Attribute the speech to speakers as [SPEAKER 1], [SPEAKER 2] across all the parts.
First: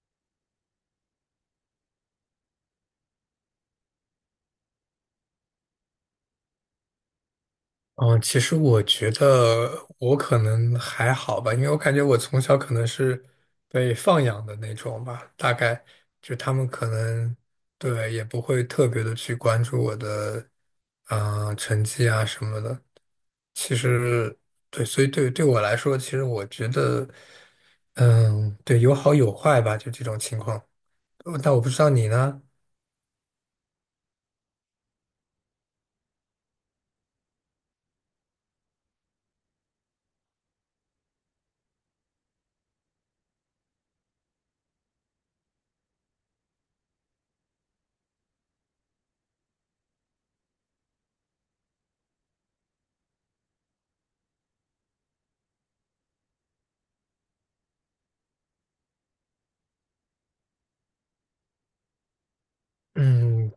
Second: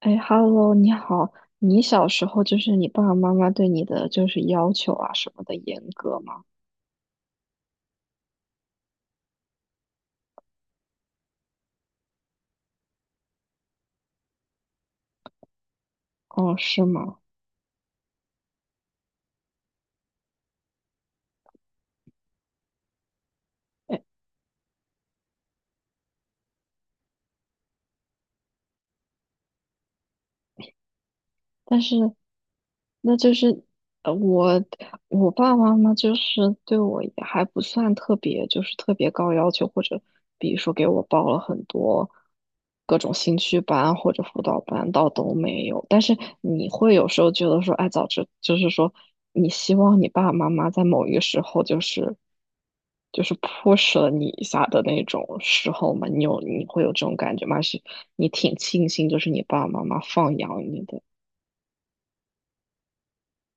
[SPEAKER 1] 哎，Hello，你好。你小时候就是你爸爸妈妈对你的就是要求啊什么的严格吗？
[SPEAKER 2] 嗯，其实我觉得我可能还好吧，因为我感觉我从小可能是被放养的那种吧，大概就他
[SPEAKER 1] 哦，
[SPEAKER 2] 们
[SPEAKER 1] 是
[SPEAKER 2] 可
[SPEAKER 1] 吗？
[SPEAKER 2] 能对也不会特别的去关注我的成绩啊什么的。其实对，所以对我来说，其实我觉得，嗯，对，有好有坏吧，就这种情况。但我不知
[SPEAKER 1] 但
[SPEAKER 2] 道
[SPEAKER 1] 是
[SPEAKER 2] 你呢，
[SPEAKER 1] 那就是呃，我爸爸妈妈就是对我也还不算特别，就是特别高要求，或者比如说给我报了很多各种兴趣班或者辅导班，倒都没有。但是你会有时候觉得说，哎，早知就是说，你希望你爸爸妈妈在某一个时候就是 push 了你一下的那种时候嘛，你会有这种感觉吗？还是你挺庆幸就是你爸爸妈妈放养你的？
[SPEAKER 2] 嗯，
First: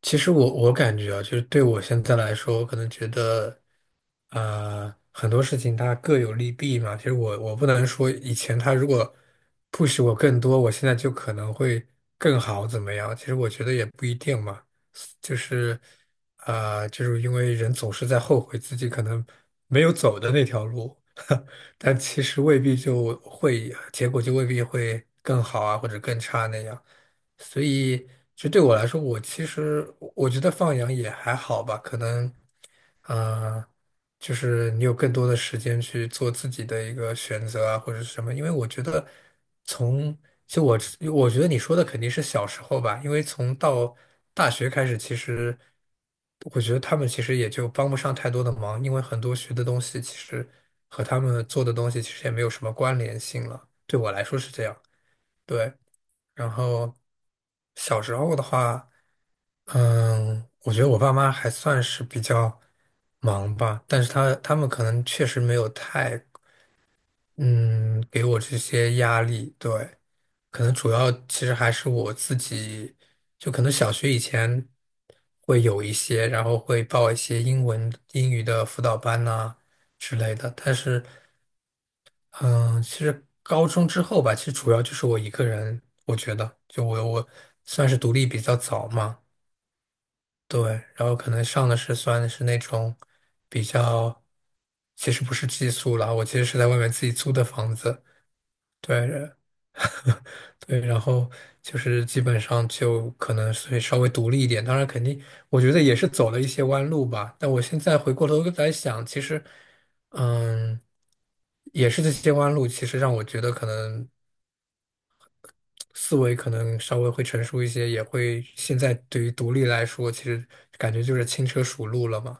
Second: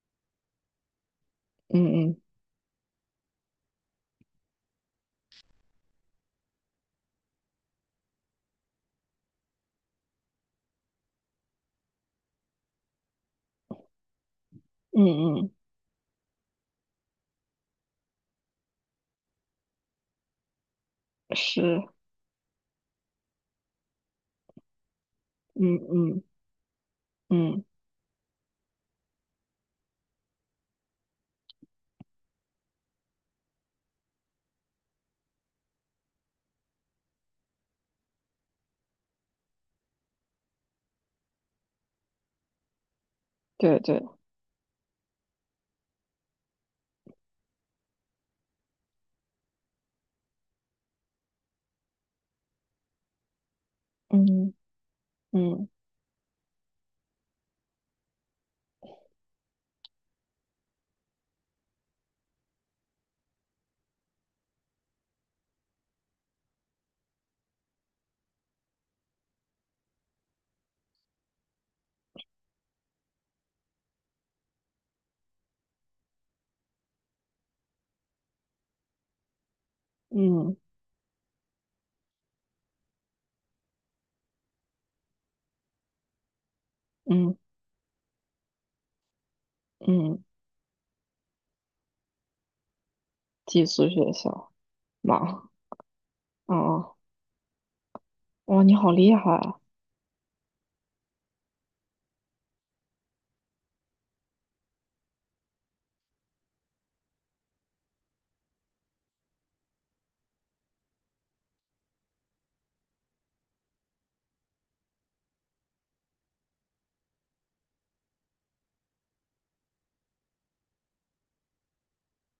[SPEAKER 2] 其实我感觉啊，就是对我
[SPEAKER 1] 嗯
[SPEAKER 2] 现在
[SPEAKER 1] 嗯。
[SPEAKER 2] 来说，我可能觉得，很多事情它各有利弊嘛。其实我不能说以前他如果 push 我更多，我现在就可能会更好怎么样？其实我觉得也不一定嘛。就
[SPEAKER 1] 嗯嗯，
[SPEAKER 2] 是，就是因为人总是在后悔自己可能没有走的那条路，
[SPEAKER 1] 是。
[SPEAKER 2] 但其实未必就会，结果就未必会更好
[SPEAKER 1] 嗯
[SPEAKER 2] 啊，或者更
[SPEAKER 1] 嗯
[SPEAKER 2] 差那样。所
[SPEAKER 1] 嗯。
[SPEAKER 2] 以就对我来说，其实我觉得放养也还好吧，可能，呃，就是你有更多的时间去做自己的一个选择啊，或者是什么，因为我觉得从就我我觉得你说的肯定是小时候吧，因为从
[SPEAKER 1] 对
[SPEAKER 2] 到
[SPEAKER 1] 对。
[SPEAKER 2] 大学开始，其实我觉得他们其实也就帮不上太多的忙，因为很多学的东西其实和他们做的东西其实也没有什么关联性了，对我来说是
[SPEAKER 1] 嗯
[SPEAKER 2] 这样。
[SPEAKER 1] 嗯
[SPEAKER 2] 对，然后小时候的话，嗯，我觉得我爸妈还算是比较忙吧，但是他们可能确实没有太，嗯，给我这些压力。对，可能主要其实还是我自己，就可能小学以前会有一些，然后会报一些英文英语的辅导班呐、之类的，
[SPEAKER 1] 嗯
[SPEAKER 2] 但是。嗯，其实高中之后吧，其实主要就是我一个人，我觉得，我
[SPEAKER 1] 嗯
[SPEAKER 2] 算是独立比较早嘛，
[SPEAKER 1] 嗯。
[SPEAKER 2] 对，然后可能上的是算是那种比
[SPEAKER 1] 寄宿学
[SPEAKER 2] 较，
[SPEAKER 1] 校。
[SPEAKER 2] 其
[SPEAKER 1] 妈，
[SPEAKER 2] 实不是
[SPEAKER 1] 哦。
[SPEAKER 2] 寄宿啦，我其实是在外面
[SPEAKER 1] 哦。
[SPEAKER 2] 自己租的房子，
[SPEAKER 1] 哇，你好
[SPEAKER 2] 对，
[SPEAKER 1] 厉害！
[SPEAKER 2] 对，然后就是基本上就可能会稍微独立一点，当然肯定我觉得也是走了一些弯路吧，但我现在回过头来想，其实，嗯。也是这些弯路，其实让我觉得可能思维可能稍微会成熟一些，也会现在对于独立来说，其实感觉就是轻车熟路了嘛。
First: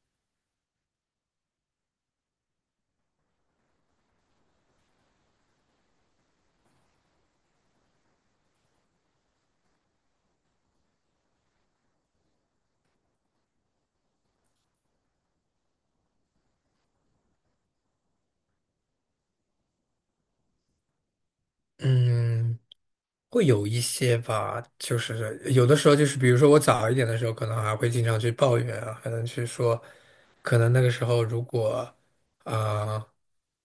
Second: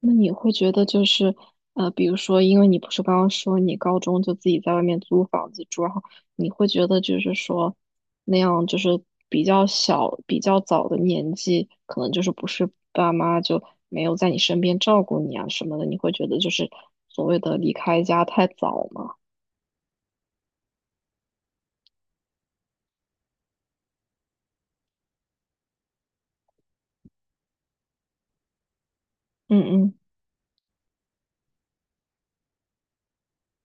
[SPEAKER 1] 那你会觉得就是，比如说，因为你不是刚刚说你高中就自己在外面租房子住，然后你会觉得就是说，那样就是比较小、比较早的年纪，可能就是不是爸妈就没有在你身边照顾你啊什么的，你会觉得就是所谓的离开家太早吗？
[SPEAKER 2] 嗯，会有一些吧，就是有的时候就是，比如说我早一点的时候，可能还会经常去抱怨啊，可能去
[SPEAKER 1] 嗯
[SPEAKER 2] 说，
[SPEAKER 1] 嗯。
[SPEAKER 2] 可能那个时候如果，啊、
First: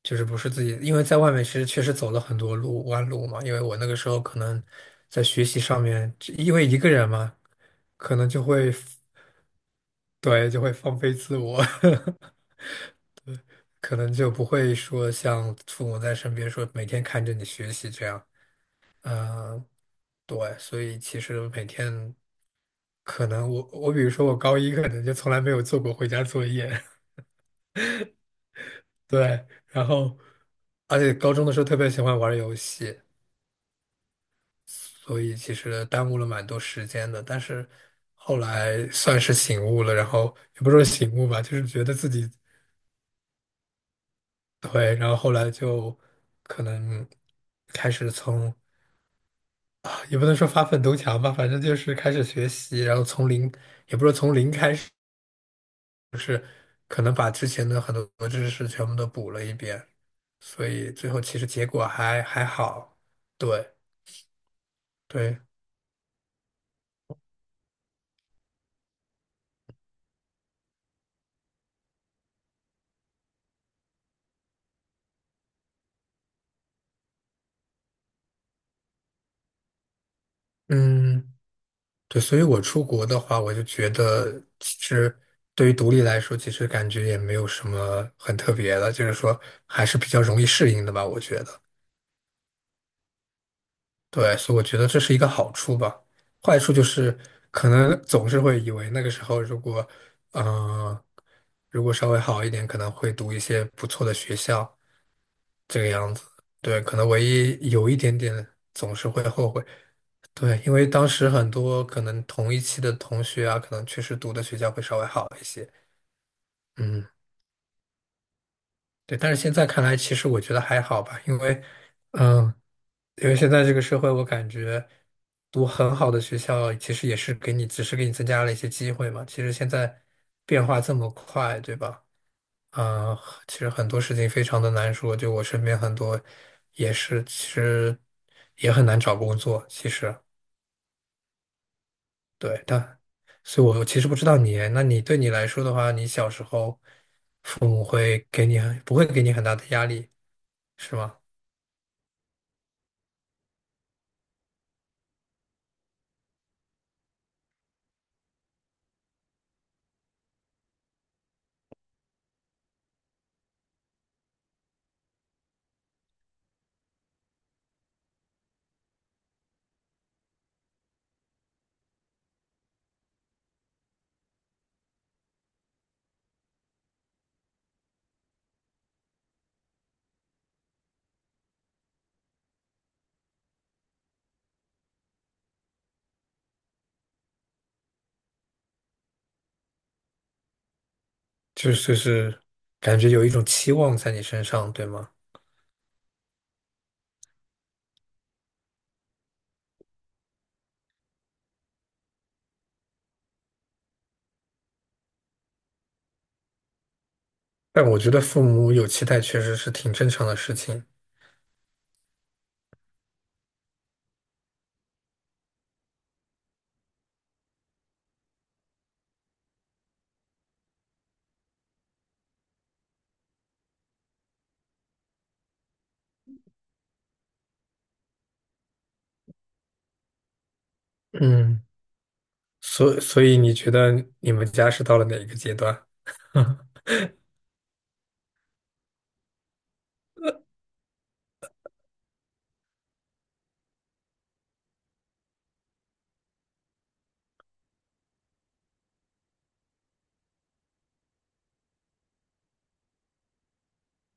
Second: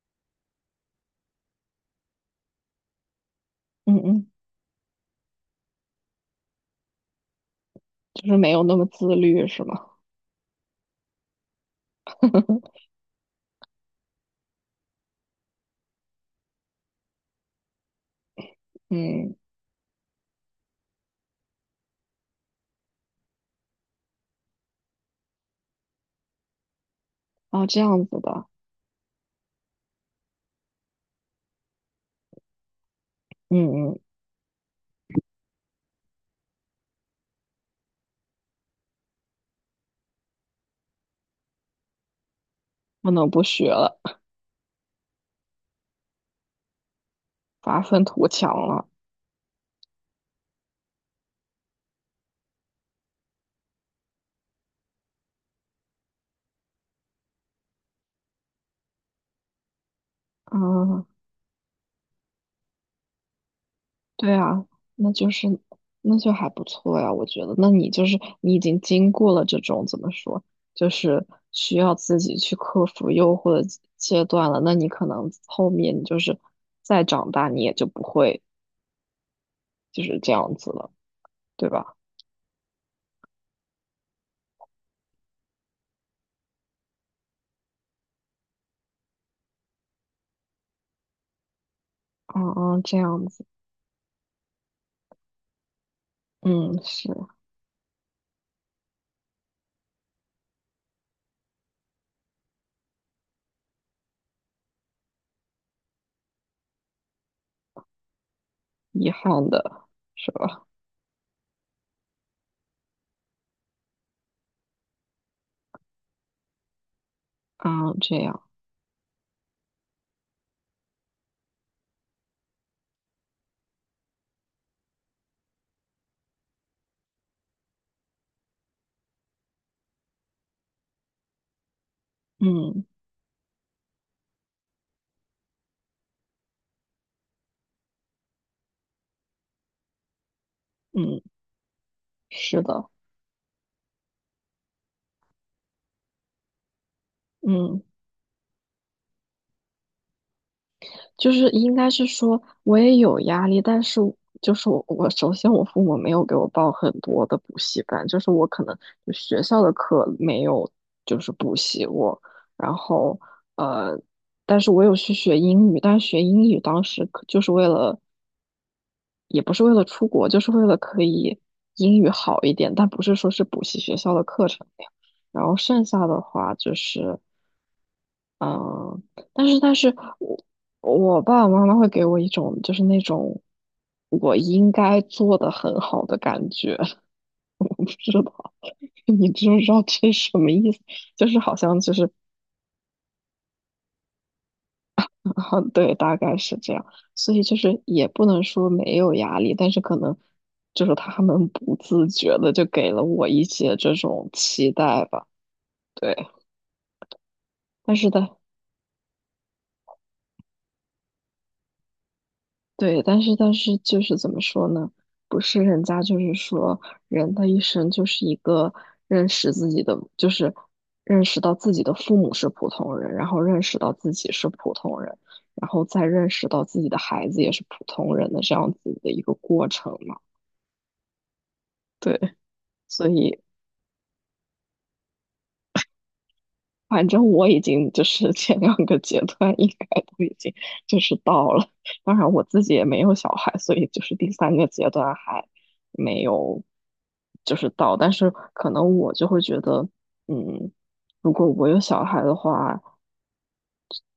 [SPEAKER 2] 就是不是自己，因为在外面其实确实走了很多路弯路嘛，因为我那个
[SPEAKER 1] 嗯
[SPEAKER 2] 时候
[SPEAKER 1] 嗯，
[SPEAKER 2] 可能在学习上面，因为一个人嘛，可
[SPEAKER 1] 就
[SPEAKER 2] 能
[SPEAKER 1] 是
[SPEAKER 2] 就
[SPEAKER 1] 没有
[SPEAKER 2] 会
[SPEAKER 1] 那么自律是吗？
[SPEAKER 2] 对就会放飞自我。可能就不会说像父母在身边说每天看着你学习这样，
[SPEAKER 1] 嗯。
[SPEAKER 2] 嗯、对，所以其实每天可能我比如说我高一可能就从来没有做过回家作业，
[SPEAKER 1] 哦，这样子的。
[SPEAKER 2] 对，然后而且高中的时候特别喜欢玩游戏，
[SPEAKER 1] 嗯嗯。
[SPEAKER 2] 所以其实耽误了蛮多时间的，但是后来算是醒悟了，然后也不是说醒悟吧，就是觉得自己
[SPEAKER 1] 不能不学了。
[SPEAKER 2] 对，然后后来就可能
[SPEAKER 1] 发
[SPEAKER 2] 开
[SPEAKER 1] 愤
[SPEAKER 2] 始
[SPEAKER 1] 图强
[SPEAKER 2] 从。
[SPEAKER 1] 了。
[SPEAKER 2] 也不能说发愤图强吧，反正就是开始学习，然后从零，也不是从零开始，可能把之前的很多知识全部都补了一遍，所以
[SPEAKER 1] 啊。
[SPEAKER 2] 最后其实结果还好。对
[SPEAKER 1] 对啊，那就
[SPEAKER 2] 对，
[SPEAKER 1] 是那就还不错呀，我觉得。那你就是你已经经过了这种怎么说，就是需要自己去克服诱惑的阶段了。那你可能后面你就是再长大，你也就不会就是这样子了，
[SPEAKER 2] 嗯，
[SPEAKER 1] 对吧？
[SPEAKER 2] 对，所以我出国的话，我就觉得其实对于独立来说，其实感觉也没有什么很特别的，就是说还是比较容易适应的吧，我觉得。
[SPEAKER 1] 嗯嗯，这样子。
[SPEAKER 2] 对，所以我觉得这是一个好处吧。坏
[SPEAKER 1] 嗯，
[SPEAKER 2] 处就
[SPEAKER 1] 是，
[SPEAKER 2] 是，可能总是会以为那个时候如果，嗯，如果稍微好一点，可能会读一些不错的学校，这个样子。对，可能唯一有一点点总是
[SPEAKER 1] 遗
[SPEAKER 2] 会
[SPEAKER 1] 憾
[SPEAKER 2] 后悔。
[SPEAKER 1] 的，是
[SPEAKER 2] 对，
[SPEAKER 1] 吧？
[SPEAKER 2] 因为当时很多可能同一期的同学啊，可能确实读的学校会稍微好一些。嗯，
[SPEAKER 1] 嗯，这样。
[SPEAKER 2] 对，但是现在看来，其实我觉得还好吧，因为，嗯、因为现在这个社会，我感觉读很好的学校，其实也是给你，只是给你增加了一些机会嘛。其实现在变化这么快，对吧？
[SPEAKER 1] 嗯
[SPEAKER 2] 嗯、呃其实很多事情非常的难说。就我身边很多也是，其实也很难找工作。其实
[SPEAKER 1] 嗯，是
[SPEAKER 2] 对，
[SPEAKER 1] 的。
[SPEAKER 2] 但所以我其实不知道你，那你对你来说的话，你小时候父
[SPEAKER 1] 嗯。
[SPEAKER 2] 母会给你很，不会给你很大的压力，是吗？
[SPEAKER 1] 就是应该是说，我也有压力，但是我首先我父母没有给我报很多的补习班，就是我可能就学校的课没有就是补习过，然后呃，但是我有去学英语，但是学英语当时可就是为了，也不是为了出国，就是为了可以英语好一点，但不是说是补习学校的课程那样。然后剩下的话就是。嗯，但是我爸爸妈妈会给我一种就是那种我应该做的很好的感觉，我不知道 你知不知道这是什么意思？就是好
[SPEAKER 2] 就
[SPEAKER 1] 像
[SPEAKER 2] 是
[SPEAKER 1] 就
[SPEAKER 2] 就
[SPEAKER 1] 是
[SPEAKER 2] 是感觉有一种期望在你身上，对吗？
[SPEAKER 1] 啊。对，大概是这样，所以就是也不能说没有压力，但是可能就是他们不自觉的就给了我一些这种期待吧。对。
[SPEAKER 2] 但
[SPEAKER 1] 但
[SPEAKER 2] 我
[SPEAKER 1] 是
[SPEAKER 2] 觉得
[SPEAKER 1] 但
[SPEAKER 2] 父母有期待确实是挺正常的事情。
[SPEAKER 1] 对，但是就是怎么说呢？不是人家就是说，人的一生就是一个认识自己的，就是认识到自己的父母是普通人，然后认识到自己是普通人，然后再认识到自己的孩子也是普通人的这样子的一个过程嘛。
[SPEAKER 2] 嗯，
[SPEAKER 1] 对。
[SPEAKER 2] 所
[SPEAKER 1] 所
[SPEAKER 2] 所以
[SPEAKER 1] 以
[SPEAKER 2] 你觉得你们家是到了哪一个阶段？
[SPEAKER 1] 反正我已经就是 前两个阶段应该都已经就是到了，当然我自己也没有小孩，所以就是第三个阶段还没有就是到，但是可能我就会觉得，嗯，如果我有小孩的话，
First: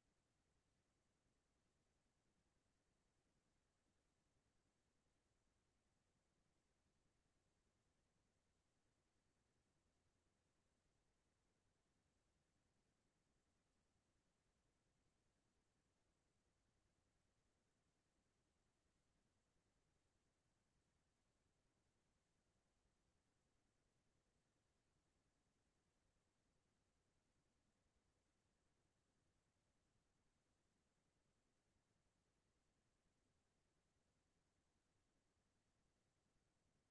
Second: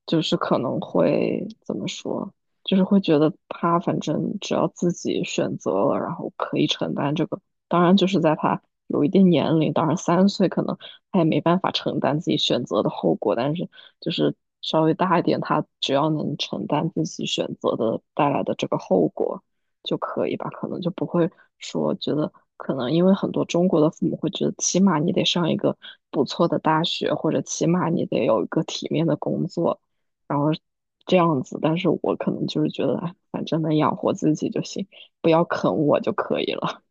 [SPEAKER 1] 就是可能会怎么说，就是会觉得他反正只要自己选择了，然后可以承担这个。当然，就是在他有一定年龄，当然三岁可能他也没办法承担自己选择的后果，但是就是稍微大一点，他只要能承担自己选择的带来的这个后果就可以吧，可能就不会说觉得。可能因为很多中国的父母会觉得，起码你得上一个不错的大学，或者起码你得有一个体面的工作，然后这样子，但是我可能就是觉得，哎反正能养活自己就行，不要啃我就可以了。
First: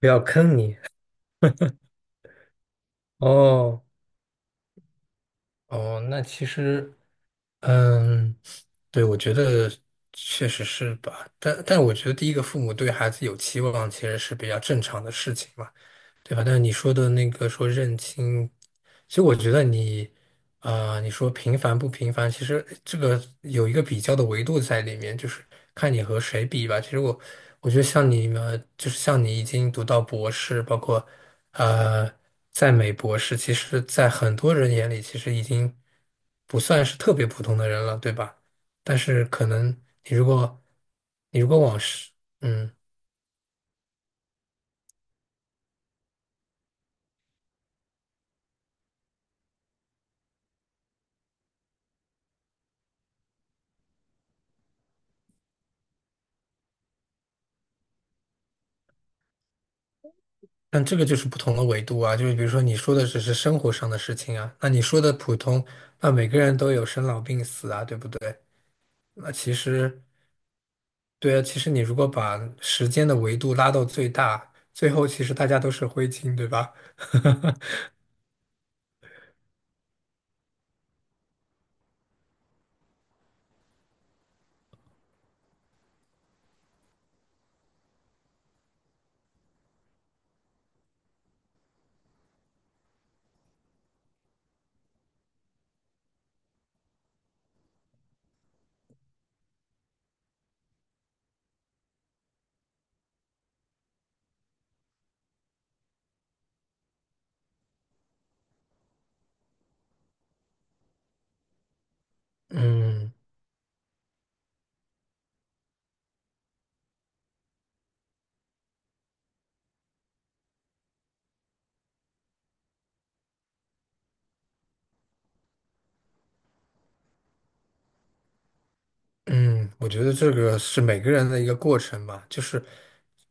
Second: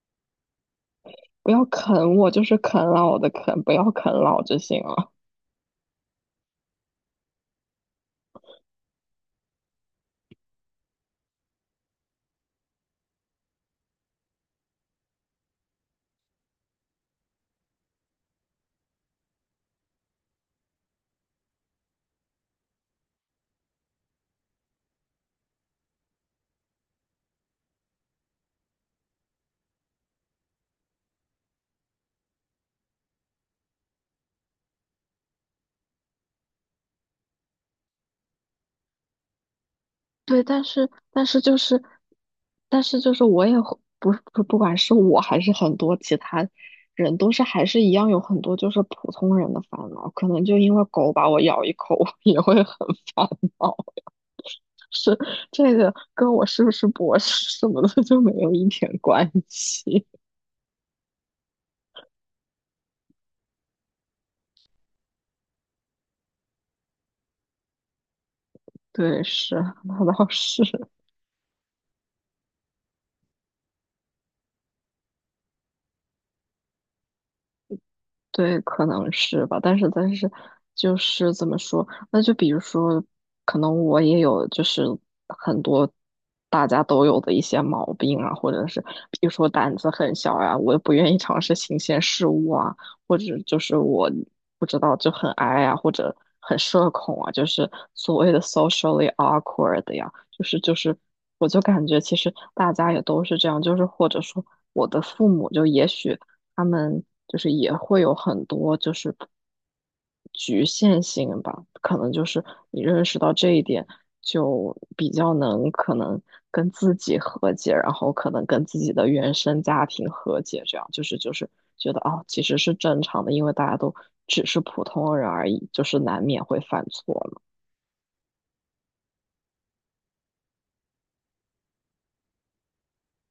[SPEAKER 2] 不要坑你。
[SPEAKER 1] 不要啃我，就是啃老的啃，不
[SPEAKER 2] 哦
[SPEAKER 1] 要啃老就行了。
[SPEAKER 2] 哦，那其实，嗯，对，我觉得确实是吧。但我觉得第一个父母对孩子有期望，其实是比较正常的事情嘛。对吧？但是你说的那个说认清，其实我觉得你，啊，你说平凡不平凡，其实这个有一个比较的维度在里面，就是看你和谁比吧。其实我，我觉得像你们，就是像你已经读到博士，包括呃，在美博士，其实在很多人眼里，其实已经不算是特别普通的人了，对吧？但是可能你如
[SPEAKER 1] 对，但
[SPEAKER 2] 果
[SPEAKER 1] 是但是
[SPEAKER 2] 你如
[SPEAKER 1] 就
[SPEAKER 2] 果往
[SPEAKER 1] 是，
[SPEAKER 2] 是嗯。
[SPEAKER 1] 但是就是我也会不管是我还是很多其他人，都是还是一样有很多就是普通人的烦恼，可能就因为狗把我咬一口，我也会很烦恼。是，这个跟我是不是博士什么的就没有一点关系。
[SPEAKER 2] 但这个就是不同的维度啊，就是比如说你说的只是生活上的事情啊，那你说的普通，那每个人都有生老病死啊，对不对？
[SPEAKER 1] 对，
[SPEAKER 2] 那其
[SPEAKER 1] 是，
[SPEAKER 2] 实，
[SPEAKER 1] 那倒是。
[SPEAKER 2] 对啊，其实你如果把时间的维度拉到最大，最后其实大家都是灰烬，对吧？
[SPEAKER 1] 对，可能是吧，但是就是怎么说？那就比如说，可能我也有就是很多大家都有的一些毛病啊，或者是比如说胆子很小呀、我也不愿意尝试新鲜事物啊，或者就是我不知道就很 i 呀、或者很社恐啊，就是所谓的 socially awkward 呀，就是就是，我就感觉其实大家也都是这样，就是或者说我的父母就也许。他们就是也会有很多就是局限性吧，可能就是你认
[SPEAKER 2] 嗯
[SPEAKER 1] 识到这一点，就比较能可能跟自己和解，然后可能跟自己的原生家庭和解，这样就是就是觉得哦，其实是正常的，因为大家都只是普通人而已，就是难免会犯错嘛。
[SPEAKER 2] 嗯，我觉得这个是每个人的一个过程吧，就是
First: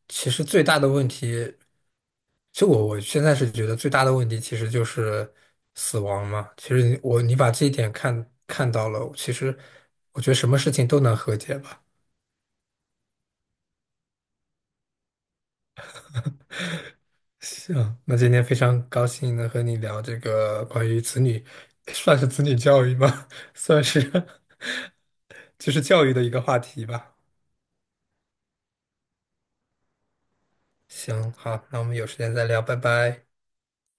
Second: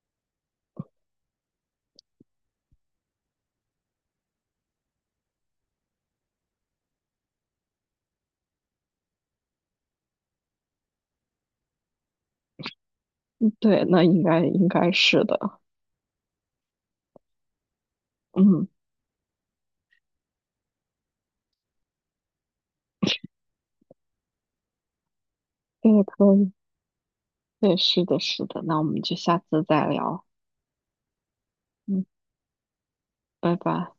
[SPEAKER 2] 其实最大的问题。就我现在是觉得最大的问题其实就是死亡嘛。其实你把这一点看到了，其实我觉得什么事情都能和解吧。
[SPEAKER 1] 对，那应该应该是的。
[SPEAKER 2] 行，那今天非
[SPEAKER 1] 嗯。
[SPEAKER 2] 常高兴能和你聊这个关于子女，算是子女教育吧，算是 就是
[SPEAKER 1] 对，
[SPEAKER 2] 教育的一
[SPEAKER 1] 可
[SPEAKER 2] 个
[SPEAKER 1] 以。
[SPEAKER 2] 话题吧。
[SPEAKER 1] 对，是的，是的，那我们就下次再聊。
[SPEAKER 2] 行，好，那我们
[SPEAKER 1] 嗯，
[SPEAKER 2] 有时间再聊，拜拜。
[SPEAKER 1] 拜拜。